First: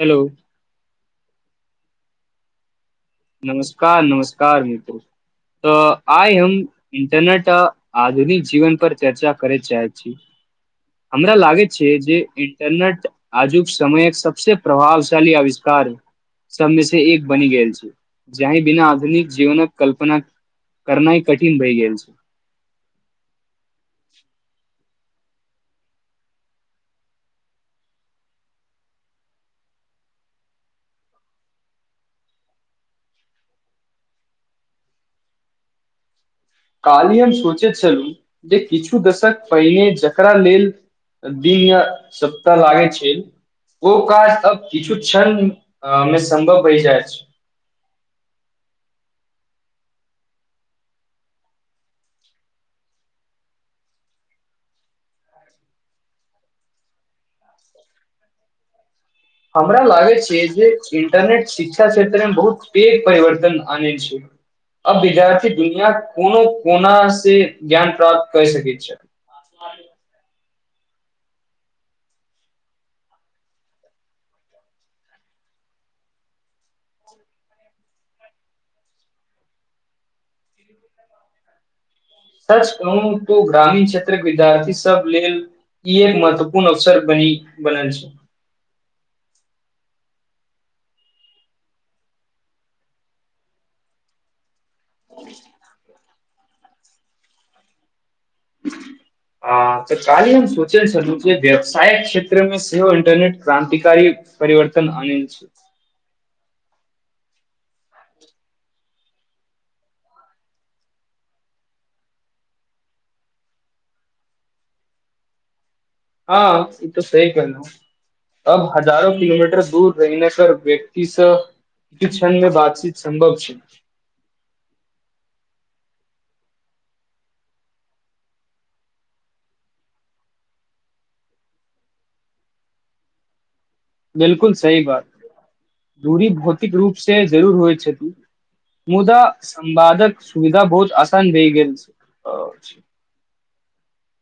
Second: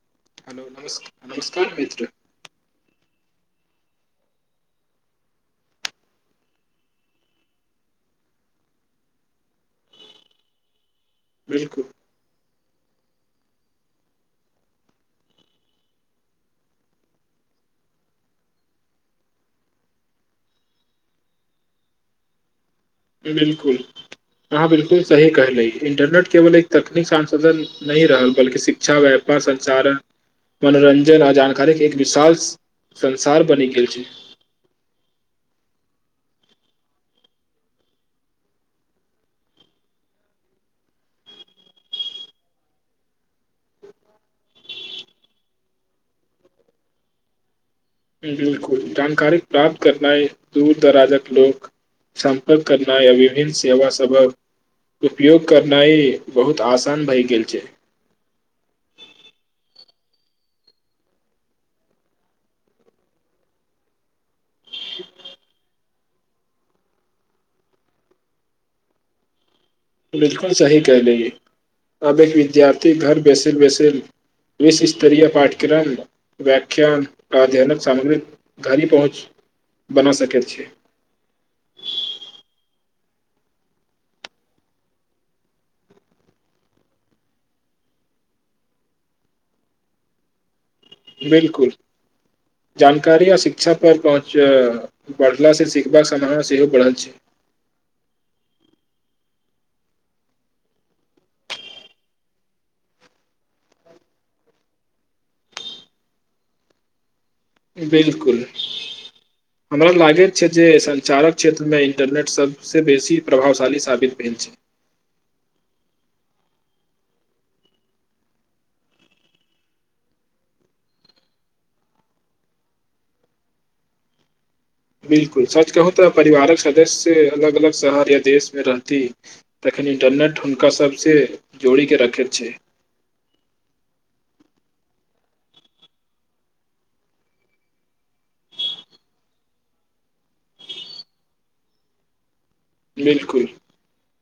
Hello हो नकार कठ नमस्कार नमस्कार मित्र तऽ आइ हम इंटरनेट आ आधुनिक जीवन पर चर्चा करय चाहैत छी। हमरा लागे बिल्कुल छै जे न्नट आजुक समयक सबस प्रभावशाली अविष्कार सबमे से एक बनि गेल छै। जी बिना आधुनिक जीवनक कल्पना करनाइ कठिन भइ गेलल छै। बिलकुल अहाँ बिलकुल सही कह ली इन्टरनेट केवल एक तकनीक सासाधन नहि रहल बल्कि शिक्षा व्यापार संसारन मनोरञ्जन आ जानकारीक एक विशाल संसार बनि गेल छै। काल्हि हम सोचैत छलहुँ जे किछु दशक पहिने जकरा लेल दिन या सप्ताह लागै छै ओ काज अब किछु क्षण मे सम्भव बहि जाइत छै। बिलकुल जानकारी प्राप्त करनाइ दूर दराजक लोक सम्पर्क करनाइ आ विभिन्न सेवा सभक उपयोग करनाइ बहुत आसान भए गेल छै। हमरा लागे छै जे इन्टरनेट शिक्षा क्षेत्रमे बहुत पेघ परिवर्तन आने छै। आ बीजा छी दुनिया कोनो कोना से ज्ञान प्राप्त कै सक छै। बिलकुल सी क लए अब एक विद्यार्थी घर बैसल बैसल विश्व स्तरीय पाठ्यक्रम व्यख्यान अध्ययन सामग्री घर पहुँच बना सक छै। सच कहू त ग्रामीण क्षेत्र विद्यार्थी सब लेल ई एक महत्वपूर्ण अवसर बनी बनेल छै बिलकुल जानकारी आ शिक्षा पर पहुँच बढ़ला से सिखबाक समावना सेहो बढ़ल छै। ह तऽ कालहि हम सोच छलहुँ जे व्यवसायक क्षेत्रमे सेहो इंटरनेट क्रान्तिकारी परिवर्तन आनल छै। बिलकुल हमरा लागैत छै जे सञ्चारक क्षेत्रमे इंटरनेट सभसँ बेसी प्रभावशाली साबित भेल छै। हँ ई तो सी कहल अब हजारो किलोमीटर दूर रहहिने पर व्यक्तिसँ क्षण मे बातचीत सम्भव छै। बिलकुल सच कहू तऽ परिवारक सदस्य अलग अलग शहर या देशमे रहती तखन इन्टरनेट हुनका सभसँ जोड़ि के रखैत छै। बिलकुल सही बात दूरी भौतिक रूप से जरूर होइ छथि मुदा संवादक सुविधा बहुत आसान भए गेल छै। अछि बिलकुल।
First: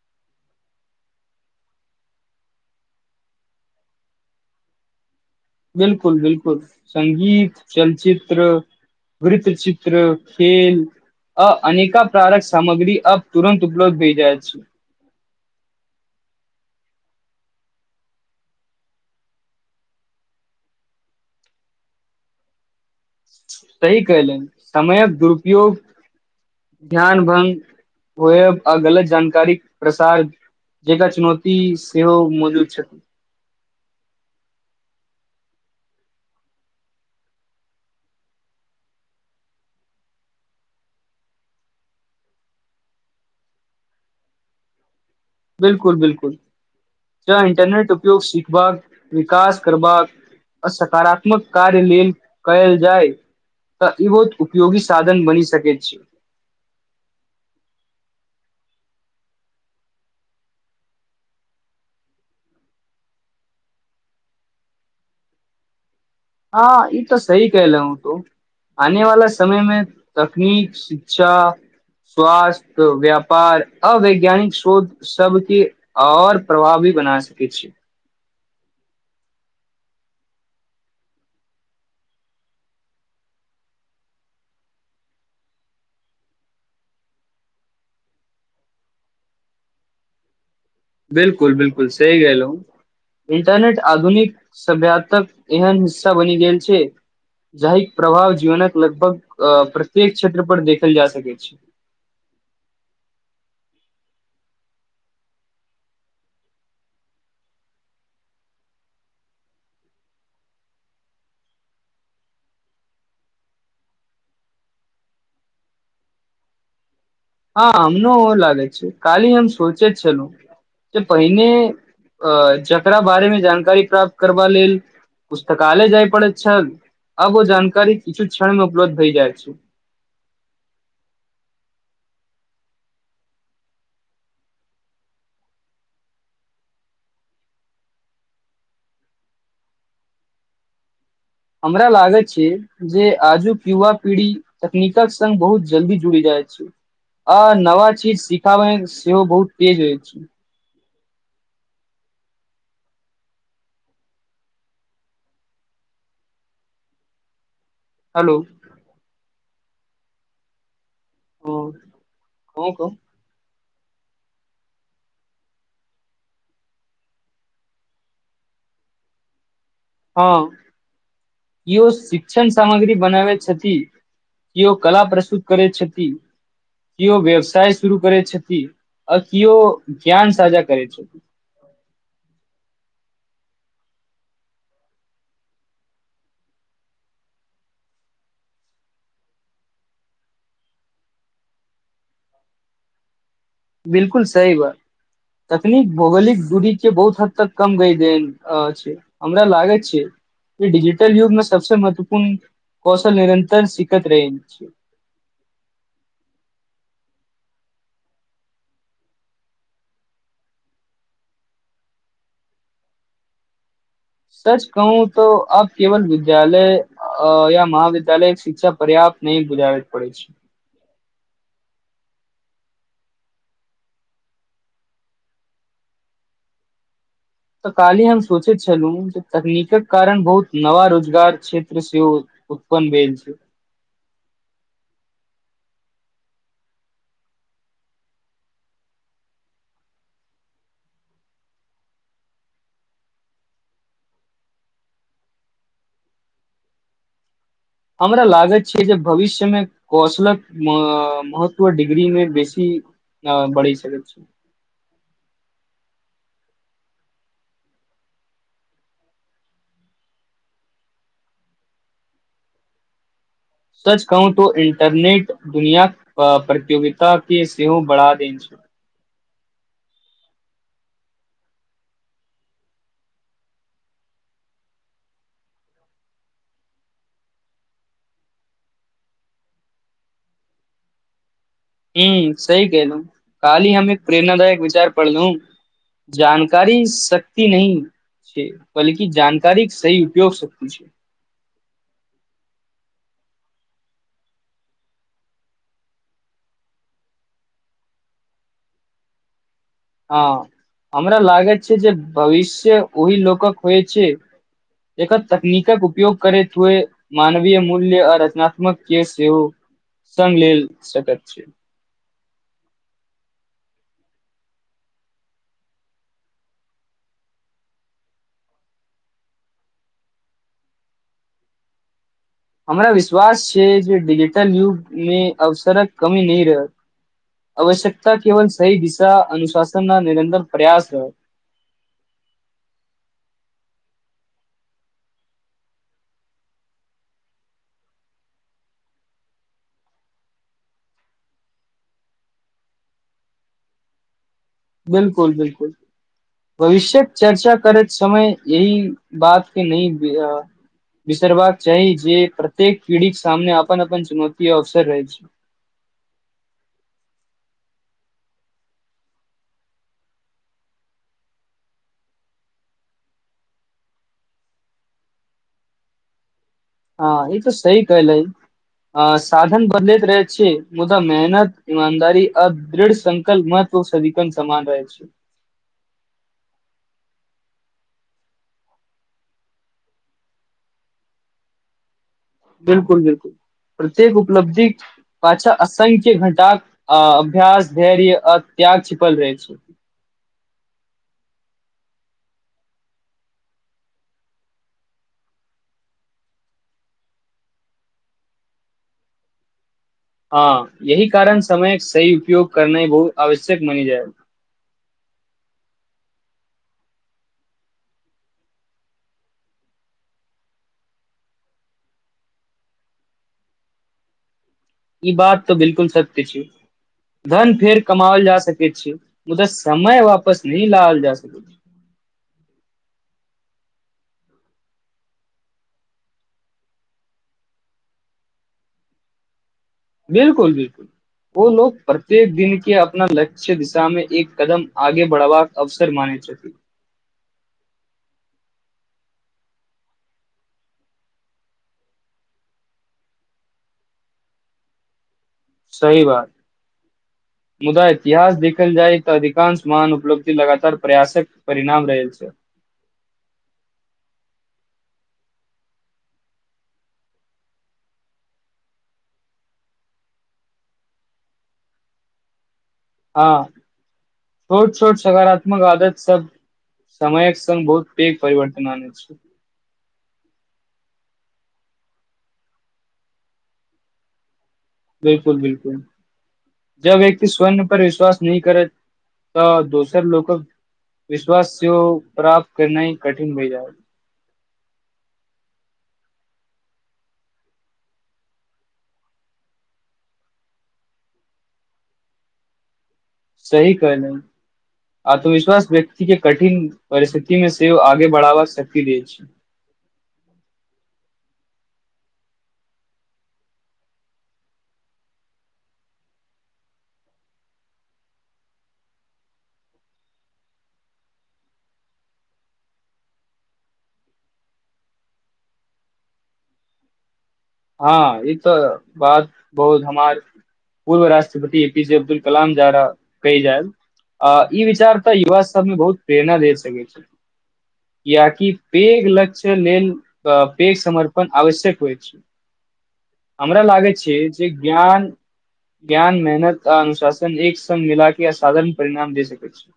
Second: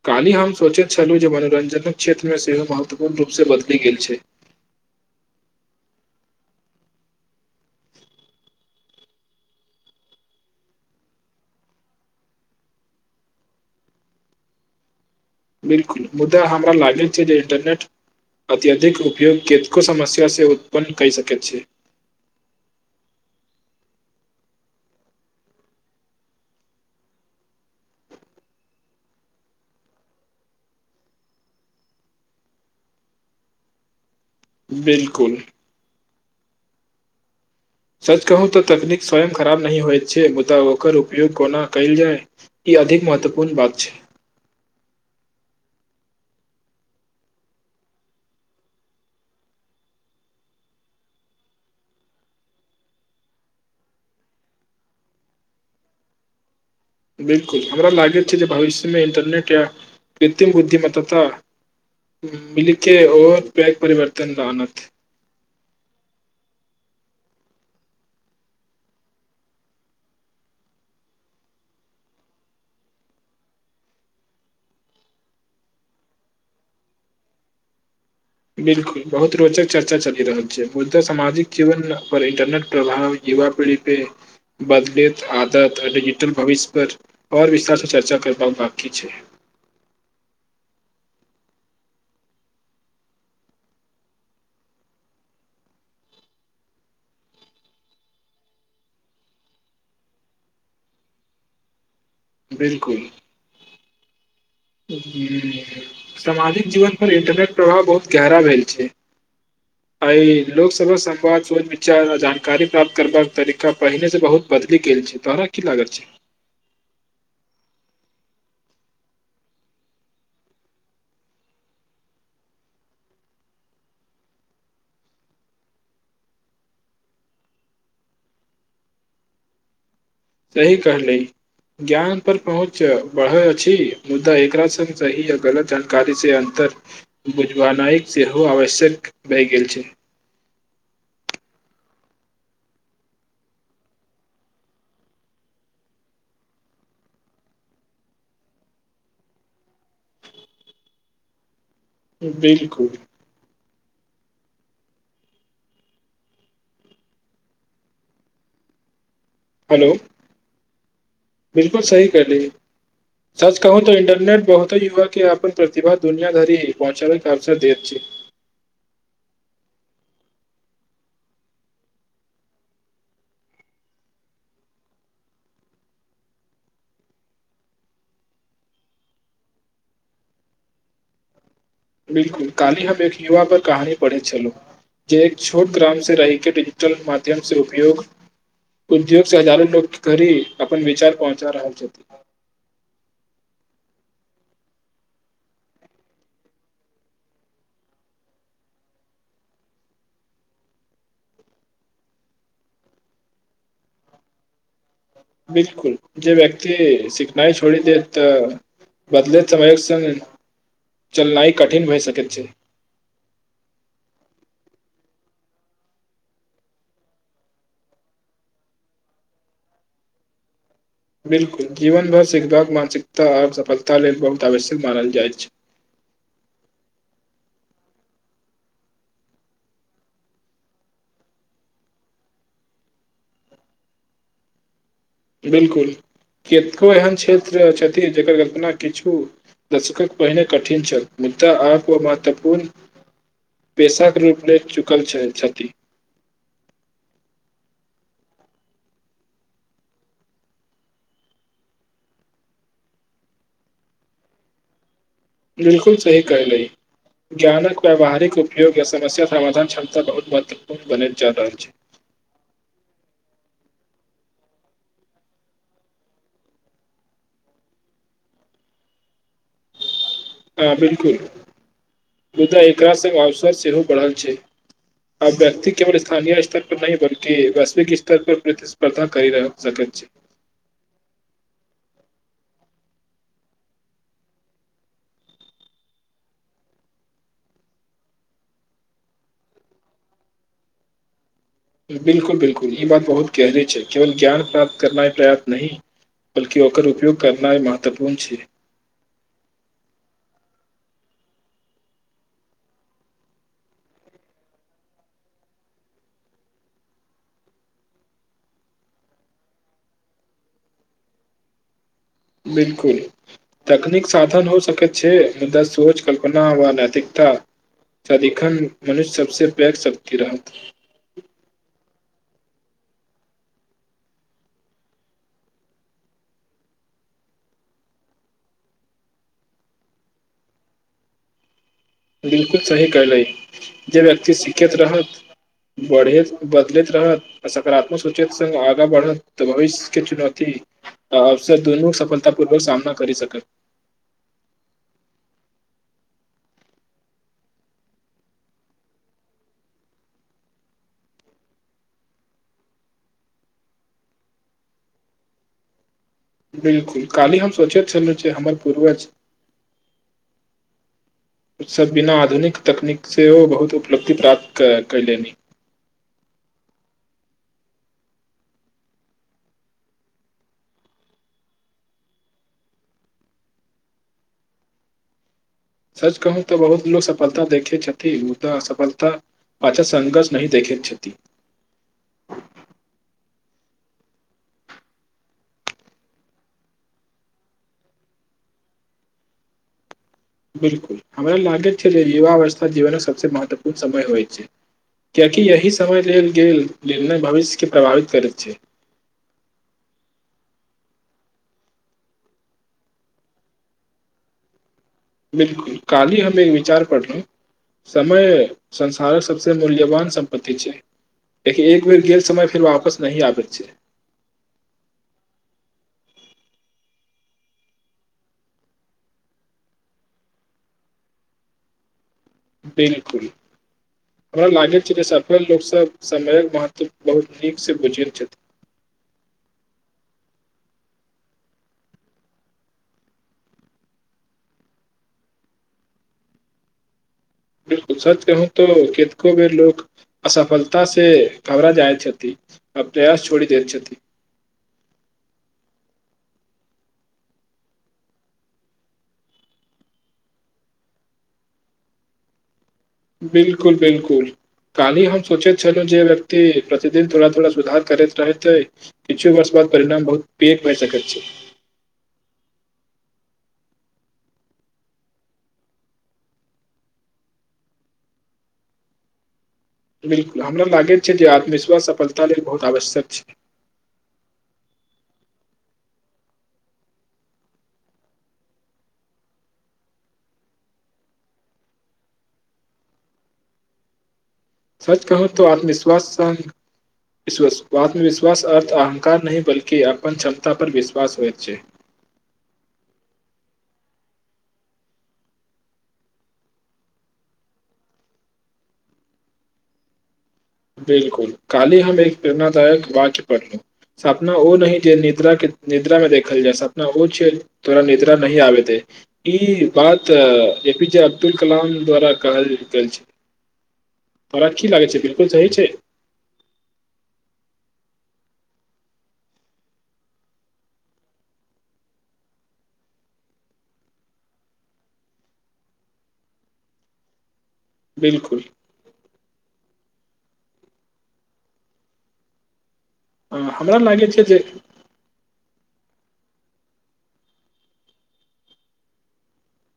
क्हि हम सोचैत छलहुँ जे मनोरञ्जनक क्षेत्रमे सेहो महत्वपूर्ण रूपसँ बदलि गेल छै। बिलकुल बिलकुल सगीत चलचित्र वृत चित्र खेल आ अनेका प्रारक सामग्री आ तुरन्त उपलब्ध होइ जाय छै। बिलकुल मुद्दा हमरा लागैत छै जे इन्टरनेट अत्यधिक उपयोग कतको समस्या से उत्पन्न कहि सकैत छै। सही कयलनि समयक दुरुपयोग ध्यान भग होयब आ गलत जानकारी प्रसार जकर चुनौती सेहो मौजूद छथिन बिलकुल। सच कहू तऽ तकनीक स्वयं खराब नहिही होइत छै मुदा ओकर उपयोग कोना कयल जाय ई अधिक महत्वपूर्ण बात छै। बिलकुल बिलकुल जँ इंटरनेट उपयोग सिखबाक विकास करबाक आ सकारात्मक कार्य लेल कयल जाय तऽ ई बहुत उपयोगी साधन बनि सकैत छै। बिलकुल हमरा लागैत छै जे भविष्यमे इंटरनेट या कृत्रिम बुद्धिमता मिलके और पै परिवर्तन रनत हँ ई तऽ सही कहले तो आने वाला समय मे तकनीक शिक्षा स्वास्थ व्यापार अवैज्ञानिक शोध सबके और प्रभावी बना सकै छी। बिलकुल बहुत रोचक चर्चा चलि रहल छै मुदा सामाजिक जीवन पर इंटरनेट प्रभाव युवा पीढ़ी पे बदलैत आदत आ डिजिटल भविष्य पर आओर विस्तारसँ चर्चा करबाक बकी छै। बिलकुल बिलकुल सहिी गेलँ इंटरनेट आधुनिक सभ्यातक एहन हिस्सा बनि गेल छै जाहि प्रभाव जीवनक लगभग प्रत्येक क्षेत्र पर देखल जा सकै छै। बिलकुल। सामाजिक जीवनपर इंटरनेट प्रभाव बहुत गहरा भेल छै एहि लोकसभक संवाद सोच विचार आ जानकारी प्राप्त करबाक तरीका पहिनेसँ बहुत बदलि गेल छै तोरा की लागल छै। हँ हमनो ओ लागै छै काली हम सोचे छलहु जे पहिने अ जकरा बारे मे जानकारी प्राप्त करबा लेल पुस्तकालय जाय पड़ैत छल आब ओ जानकारी किछु क्षण मे उपलब्ध भय जाइत छै। सही कहली ज्ञान पर पहुँच बढ़ल अछि मुद्दा एकरा सङ्ग सही आ गलत जानकारी से अन्तर बुझवानइ सेहो आवश्यक भहि गेल छै। हमरा लागैत छै जे आजुक युवा पीढ़ी तकनीकक संगङ्ग बहुत जल्दी जुड़ि जाइत छै आ नवा चीज सिखाबयमे सेहो बहुत तेज होइ छै। बिलकुल। हेलो। हेलो। हँ बिलकुल सही करली कहू कहू। सच कहू तऽ इंटरनेट बहुते युवा के यहप पर प्रतिभा दुनिया धरि पहुँचे के अवसर देैत छै। हँ केओ शिक्षण सामग्री बनाबै छथि केओ कला प्रस्तुत करै छथि केओ व्यवसाय शुरू करै छथि आ किओ ज्ञान साझा करै छथि। बिलकुल काली हम एक युवा पर कहानी पढ़ैत छलहुँ जे एक छोट ग्राम से रहिके डिजिटल माध्यम से उपयोग उद्योग से हजारू लोक घी अपन विचार पहुँचा रहल छथिन। बिलकुल सही बात तकनीक भौगोलिक दूरी के बहुत हद तक कम गय दे छै हमरा लागैत छै जे डिजिटल युगमे सबसे महत्वपूर्ण कौशल निरन्तर सखैत रह छै। बिलकुल जे व्यक्त सिखनाइ छोड़ दे तऽ बदल समयक स चलनाइ कठिन होइ सक छै। सच कहू त आ केवल विद्यालय या महाविद्यालय शिक्षा पर्याप्त नह बुझाबैके पड़े छै। बिलकुल जीवन भर सिखबाक मानसिकता आओर सफलता लेल बहुत आवश्यक मानल जाइत छै। तऽ काल्हि हम सोचैत छलहुँ जे तकनीकक कारण बहुत नवा रोजगार क्षेत्र सेहो उत्पन्न भेल छै। बिलकुल कतको एहन क्षेत्र छथिन जकर कल्पना किछु दशकक पहिने कठिन छल मुद्दा आप ओ महत्वपूर्ण पेशाक रूप ल चुकल छथि। हमरा लागैत छै जे भविष्यमे कौशलक महत्व डिग्रीमे बेसी बढ़ि सकैत छै। बिलकुल सही कहल ज्ञानक व्यावहारिक उपयोग या समस्या समाधान क्षमता बहुत महत्वपूर्ण बनल जा रहल छै। सच कहू तो इंटरनेट दुनिया प्रतियोगित के सेहो बढ़ा दे छै। ह बिलकुल बधा एकरा स अवसर सेहो बढ़ल छै आब व्यक्ति केवल स्थानीय स्तर पर नहि बल्ि वैश्विक स्तर पर प्रतिस्पर्धा कर रहल सकैत छै। ह सी कहलहु काली हम एक प्रेरणदायक विचार पढ़लहु जानकारी शक्त नह छै बल्कि जानकारी सी उपोग शक्त छै बिलकुल बिलकुल ई बात बहुत गहरी छै केवल ज्ञान प्राप्त करनाइ पर्याप्त नहि बल्ि ओकर उपयोग करनाइ महत्वपूर्ण छै हँ हमरा लागैत छै जे भविष्य ओहि लोकक होइ छै एकन तकनीकक उपयोग करैत हुए मानवीय मूल्य आ रचनात्मक के सेहो सङग लेल सकैत छै बिलकुल तकनीक साधन हो सकैत छै मुदा सोच कल्पना व नैतिकता स लिखन मनुष्य सबस पैक शक्ति रहत हमरा विश्वास छै जे िजिटल युगमे अवसरक कमी नह रहै आवश्यकता केवल सी दिशा अनुशासन न निरतर प्रयास रहै बिलकुल सही कयल जे व्यक्ति सिखैत रहत बढ़ैत बदलैत रहत आ सकारात्मक सोच सङग आगा बढ़त तऽ भविष्यके चुनौती आ अवसर दुनू सफलता पूर्वक सामना करि सक बिलकुल बिलकुल भविष्य्यक चर्चा करैत समय यही बात के नहि बिसरबाक चाही जे प्रत्येक पीढ़ीके सामने अपन अपन चुनौत अवसर रहैत छै बिलकुल काली हम सोचैत छल छ हमर पूर्वज उत्स बिना आधुनिक तकनीक से ओ बहुत उपलब्धि प्राप्त कयलेनि हँ ई त सी कलै साधन बदलैत रहै छै मुदा मेहनत इमानदार आ दृढ़ संकल्प महत्व सिक सन रह छै। सच कहू तऽ बहुत लोक सफलता देखैत छथिन मुदा असफलता पाचक संघर्ष नहि देखैत छथि। बिलकुल बिलकुल प्रत्येक उपलब्धि पछा असंख्य घटाक अभ्यस धैर्य त्याग छिपल रहै छै। बिलकुल हमरा लागैत छै जे युवााववस्था जीवनक सभसँ महत्वपूर्ण समय होइत छै किियकि यही समय लेल गेल निर्णय भविष्यके प्रभावित करैत छै हँ यही कारण समयक सही उपयोग करना बहुत आवश्यक मान जाय काली हम एक विचार पढ़लहु समय संसारक सबसे मूल्यवान सम्पत्तति छै लि एक बेर गेल समय फेर वापस नहिही आबैत छै ई बात तऽ बिलकुल सत्य छै धन फेर कमाओल जा सकैत छै मुदा समय वापस नहि लायल जा सकैत छै बिलकुल हमरा लागैत छै जे सफल लोकसभ समयक महत्व बहुत नीकसँ बुझित छथि बिलकुल बिलकुल ओो लोग प्रत्येक दिन के अपना लक्ष्य दिशामे एक कदम आगे बढ़बाक अवसर माने छथि बिलकुल सच कहू त केतको बेर लोक असफलता से घबरा जाइत छथि आ प्रयास छोड़ी देैत छथि सही बात मुदा इतिहास देखखल जाइ तऽ अधिकांश मान उपलब्धि लगातार प्रयासक परिणाम रह छै बिलकुल बिलकुल कानी हम सोचैत छलहुँ जे व्यक्ति प्रतिदिन थोड़ा थोड़ा सुधार करैत रहैतइ किछु वर्ष बाद परिणाम बहुत पघ भए सकैत छै हँ छोट छोट सकारात्मक आदत सब समयक संगङग बहुत पैघ परिवर्तन आने छै बिलकुल हमरा लागैत छै जे आत्मविश्वास सफलता लेल बहुत आवश्यक छै बिलकुल बिलकुल जब व्यक्ति स्वर्ण पर विश्वास नहि करै तऽ दोसर लोकक विश्वास सेहो प्राप्त करना ही कठिन भए जाए सच कहू त आत्मविश्वास आत्मविश्वास अर्थ अहंकार नहि बल्कि अपन क्षमता पर विश्वास होइत छै सही कहल आत्मविश्वास व्यक्ति के कठिन परिस्थिति मे सेहो आगे बढ़ावा शक्ति द छै बिलकुल कालहि हम एक प्रेरणादायक वाक्य पढ़लहु सपना ओ न जे निद्र के निद्रा मे देखल जाय सपना ओ छै तोरा निद्रा नहिह आबेते ई बात ए पीजे अब्दुल कलाम द्वारा कहल गेल छै तोरा की लागै छै बिलकु कि कहय छै हँ ई तऽ बात बहुत हमार पूर्व राष्ट्रपति ए पीजे अब्दुल कलाम द्वारा कहि जाय आ ई विचार तऽ युवा सभमे बहुत प्रेरणा दे सकैत छै या बिल्कुल कि वेघ लक्ष्य लेल पेघ समर्पण आवश्यक होइ छै हमरा लागै छै जे ज्ञान ज्ञान मेहनत आ अनुशासन एक सग मिल क असाधारण परिणाम दे सकै छै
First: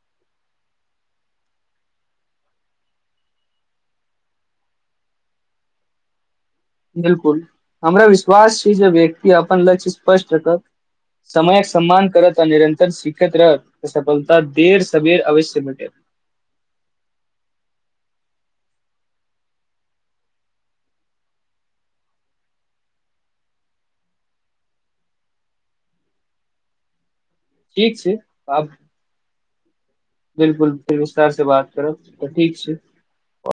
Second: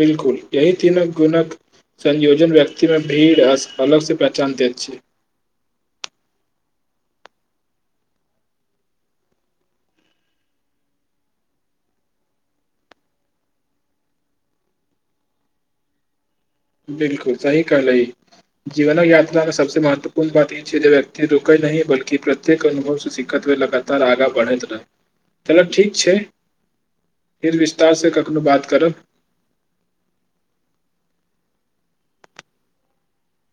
बिलकुल यी तीन गुणक संयोजन व्यक्तिमे भीड़ अलग से पहचान दैत छै बिलकुल हमरा विश्वास छै जे व्यक्ति अपन लक्ष्य स्पष्ट रखत समयक सम्मान करत आ निरन्तर सिखैत रहत सफलता देर सवेर अवश्य भटे बिलकुल सही कहलह जीवनक यात्रा मे सबसे महत्वपूर्ण बात ई छै जे व्यक्ति रुकै न बल्कि प्रत्येक अनुभव से शिकखत हुए लगातार आगाँ बढ़ैत रहै चलक ठीक छै फर विस्तार ठीक से छै कखनो बात आब करब बिलकुल फ विस्तार से बात करब तऽ ठीक छै